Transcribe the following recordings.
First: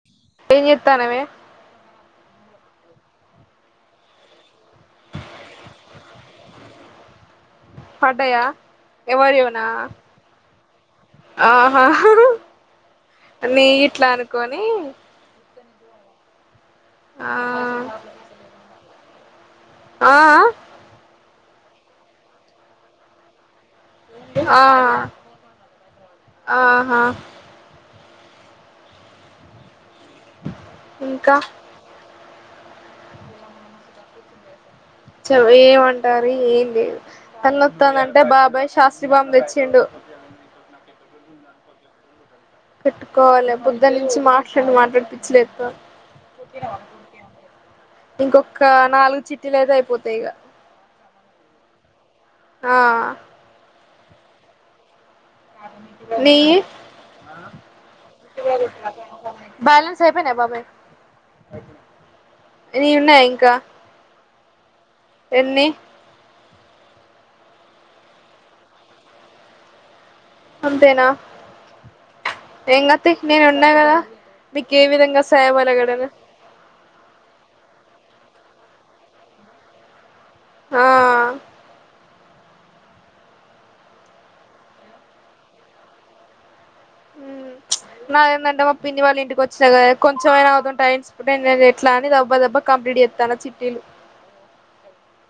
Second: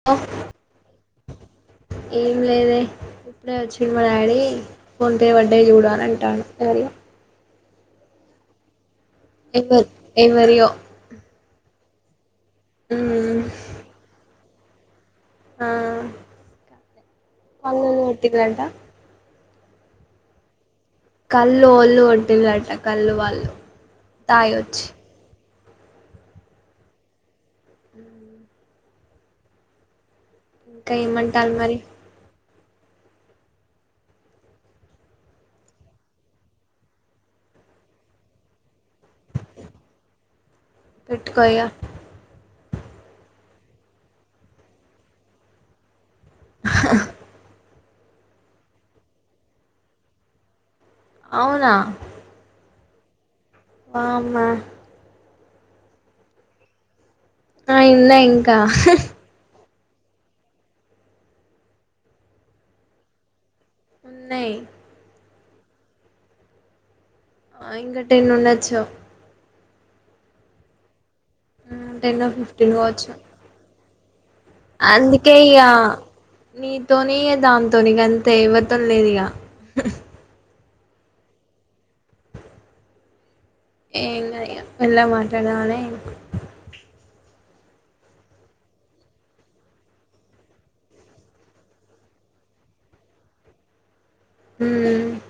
[inaudible] ఏం చేత్తానవే ఏం లేదే ఇప్పుడే వచ్చి మా డాడీ ఫోన్ పే పడ్డయ్ చూడు అని అంటాండు ఎవరియొ. పడ్డయా ఎవవరియోనా ఎవరు ఎవరియో ఆహ మ్మ్ నీయి గిట్లా అనుకొనీ ఆ ఆ ఆ [inaudible] పల్లుల్ గొట్టిళ్ళంటా. ఆ ఆ కళ్ళు ఒళ్ళు వంటిళ్ళట కళ్ళు వాళ్ళు. ఆ తాగొచ్చి ఆహా ఇంకా ఏమంటారు మరి చెప్ ఏమంటారు ఏంది తలన్నొత్తాన్దంటే బాబాయ్ శాస్త్రి బామ్ తెచ్చిండు. పెట్టుకో ఇగా పెట్టుకోవాలె పొద్దుటి నుంచి మాట్లాడి మాట్లాడి పిచ్చిలేత్తాంది. ఇంకొక్కా నాలుగు చిట్టీలు అయితే అయిపోతయి ఇగ. అవునా ఆ వా అమ్మా నీయీ నాయి ఉన్నయి ఇంకా బ్యాలెన్స్ అయిపొయినయ బాబాయ్ నీయి ఉన్నయా ఇంకా. ఉన్నయి ఎన్ని ఆ ఇంక టెన్ ఉండొచ్చు. అంతేనా టెన్ ఫిఫ్టీన్ ఏంగాద్ కావచ్చు తి నేను ఉన్నా గదా. మీక్ ఏ విధంగా సాయపడగడను నీతోనీ ఇగ దాన్తోని గంతే ఎవ్వరితోని లేదు ఇగా. ఆ ఏం లేదు ఇగ మెళ్ళగ మాట్లాడదామనీ. ఊ ప్చ్ నాదేందంటే మా పిన్ని వాళ్ళ ఇంటికి వచ్చిన గదా కొంచెంమయినా వాళ్తోన్ టైమ్స్. [unintelligible] ఎట్లా అని దబ్బ దబ్బా కంప్లీట్ చేత్తానా చిట్టీలు. హ్మూ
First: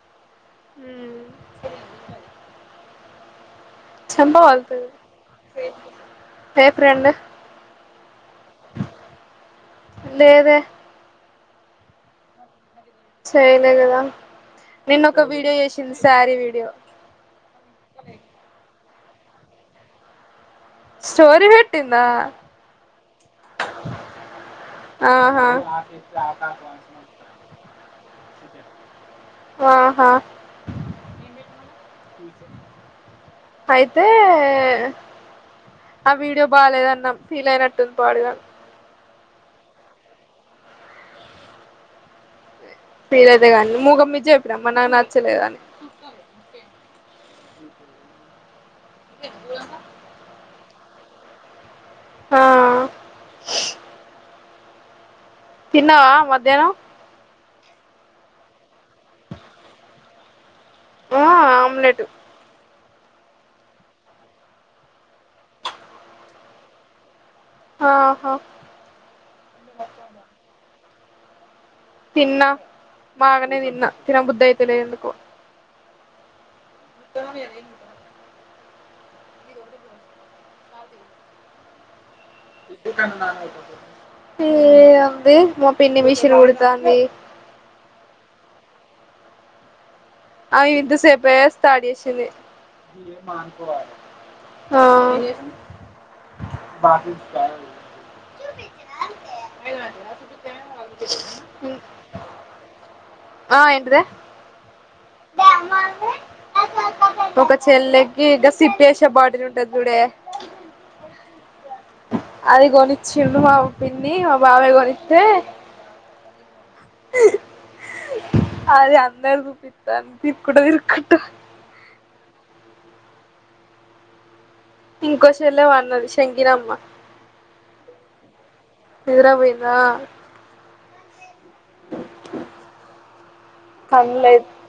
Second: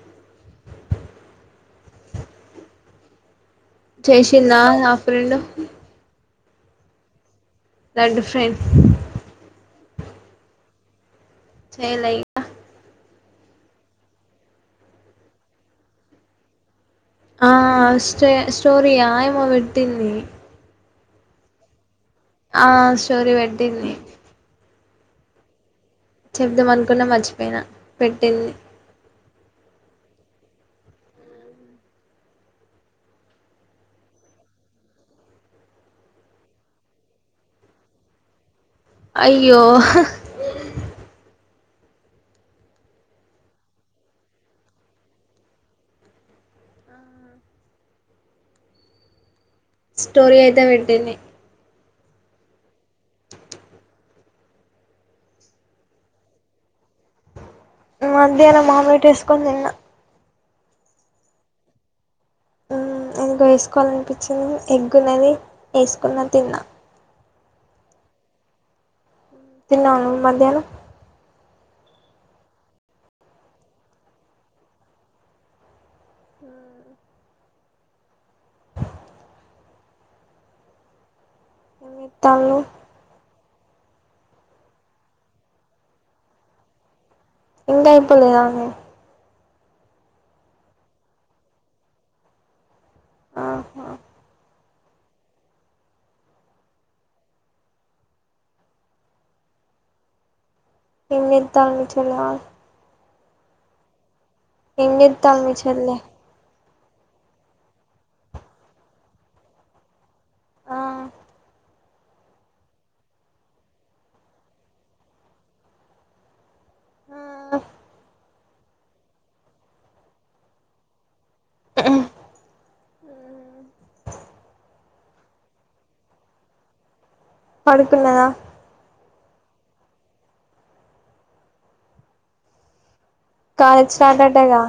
చెంప చేసిందా పగుల్తది నా ఫ్రెండ్ రేపు రెండు లాంటి డిఫరెన్స్ లేదే చెయ్యలే ఇగ్ చేయ్యలే గదా నిన్న ఒక వీడియో చేశింది శారీ వీడియో. ఆ స్టే స్టోరీ ఆ ఏమో పెట్టిందీ. స్టోరి పెట్టిందా ఆ స్టోరీ పెట్టింది ఆహా చెప్దామనుకున్నా మర్చిపోయినా పెట్టింది ఆహా అయితే ఆ వీడియో బాాలేదన్న ఫీల్ అయినట్టుంది పాడుగాన్ అయ్యో ఫీల్ అయితేగాని మూగమ్మి చెప్పిన మరి నాకు నచ్చలేదని ఆ టెంపులన్నావ్ స్టోరీ అయితే పెట్టింది హా తిన్నావా మధ్యానమ్ మధ్యానం ఆమ్లెట్ ఏసుకోని తిన్నా ఆ ఆమ్లెటు ఊ ఎందుకో వేస్కోవాలనిపించింది ఎగ్గున్నది ఏస్కున్న తిన్నా ఆహా తిన్నావా నువ్ మధ్యాహ్నం తిన్నా మాగనే తిన్నా తినబుద్ధయితలే ఎందుకో హా ఇస్తాన్ మమ్మీ అని తల్నో ఏ అంది మా పన్ని మిషిన్ కుడతాంది ఇంకా అయిపోలేదానే అవి ఇంత సేపే స్టార్ట్ చేసింది ఆహా ఆ ఏ మా సతే [inaudible] ఇంకెంతాంది చెలాయ్ ఆ ఎంటిదే ఏం చెత్తంది మీ చెల్లె ఒక చెల్లెకి ఇంకా సిప్ చేసే బాటిల్ ఉంటాది చూడే ఆ అది కొనిచ్చిండు మా పిన్ని మా బాబాయ్ కొనిత్తె ఆ అది అందరికీ చూపుతాంది తిరుక్కుంట తిరుక్కుంట ఇంకో చెల్లె పన్నది షెంకినమ్మ పడుకున్నదా నిదరపోయిందా కాలేజ్ స్టార్ట్ పనిలేద్ అటగా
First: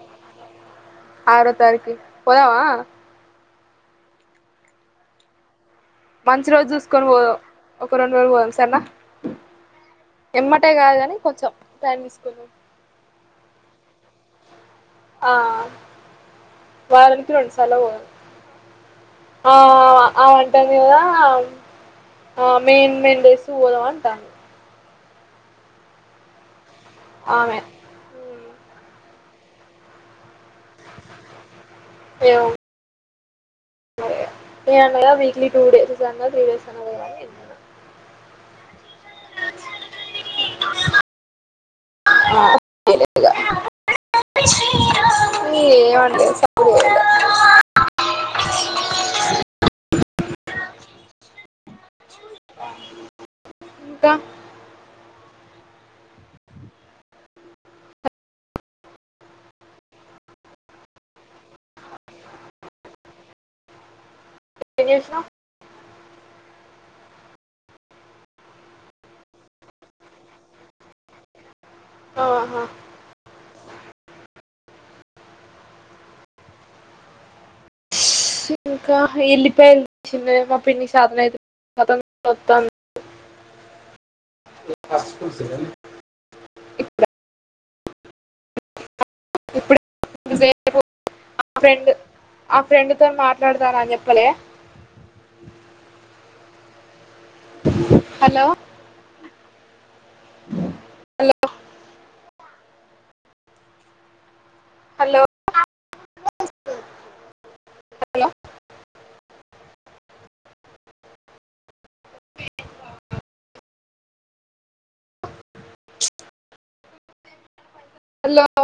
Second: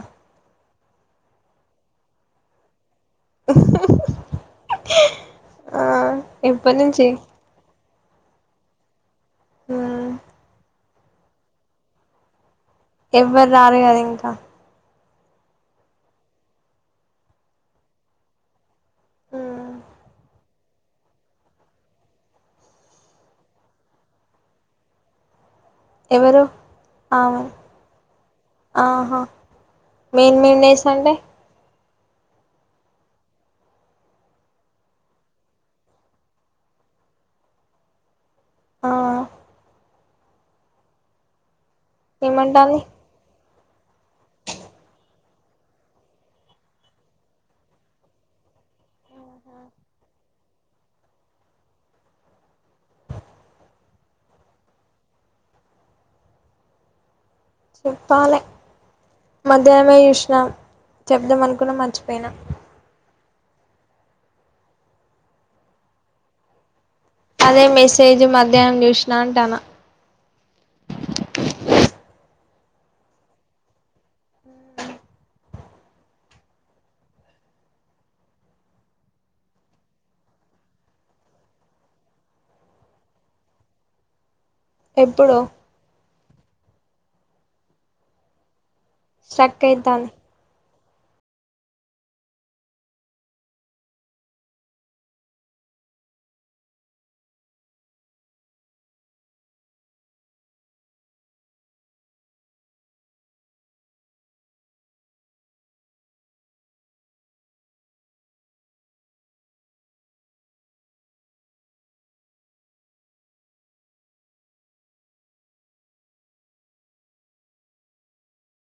ఆరో తారీక్కి పోదామా ఆ మంచి రోజు ఎప్పటి చూసుకొని నుంచి పోదం ఒక రెండు రోజులు పోదాం సరేనా మ్మ్ ఎమ్మటే కాదు గని కొంచెం టైమ్ తీసుకుందాం ఎవ్వరు రారు కదా ఇంకా ఆ వారానికి రెండు సార్ల పోవాలి ఆ మ్మ్ అమంటది కదా ఆ మెయిన్ మెయిన్ ప్లేస్ పోదాం అంటాంది ఎవరు ఆ ఆమె ఆహా మెయిన్ మెయిన్ లేసులు అంటె ఏమో నే అన్నగా వీక్లీ టూ డేస్ అన్న త్రీ డేస్ అన్న పోదాం అని అన్న ఆ ఏమంటాంది ఏ లే ఏం అర్థం కా ఆ ఇంకా చెప్పాలే మధ్యాహ్నమే చూసినా చెబుదాం అనుకున్నా మర్చిపోయినా ఏం చేస్తున్నావ్ అదే మెసేజ్ మధ్యాహ్నం చూసినా అంటాన ఆహా ఇంకా ఎల్లిపాయలు తెచ్చింది మా పిన్ని సతనయితలేదు తలకాయ నోతాంది ఎప్పుడు [inaudible] స్ట్రక్ అయితంది ఆ ఫ్రెండ్ ఆ ఫ్రెండ్ తో మాట్లాడతాను అని చెప్పలే హలో హలో హాల్లో హాలో హాల్లో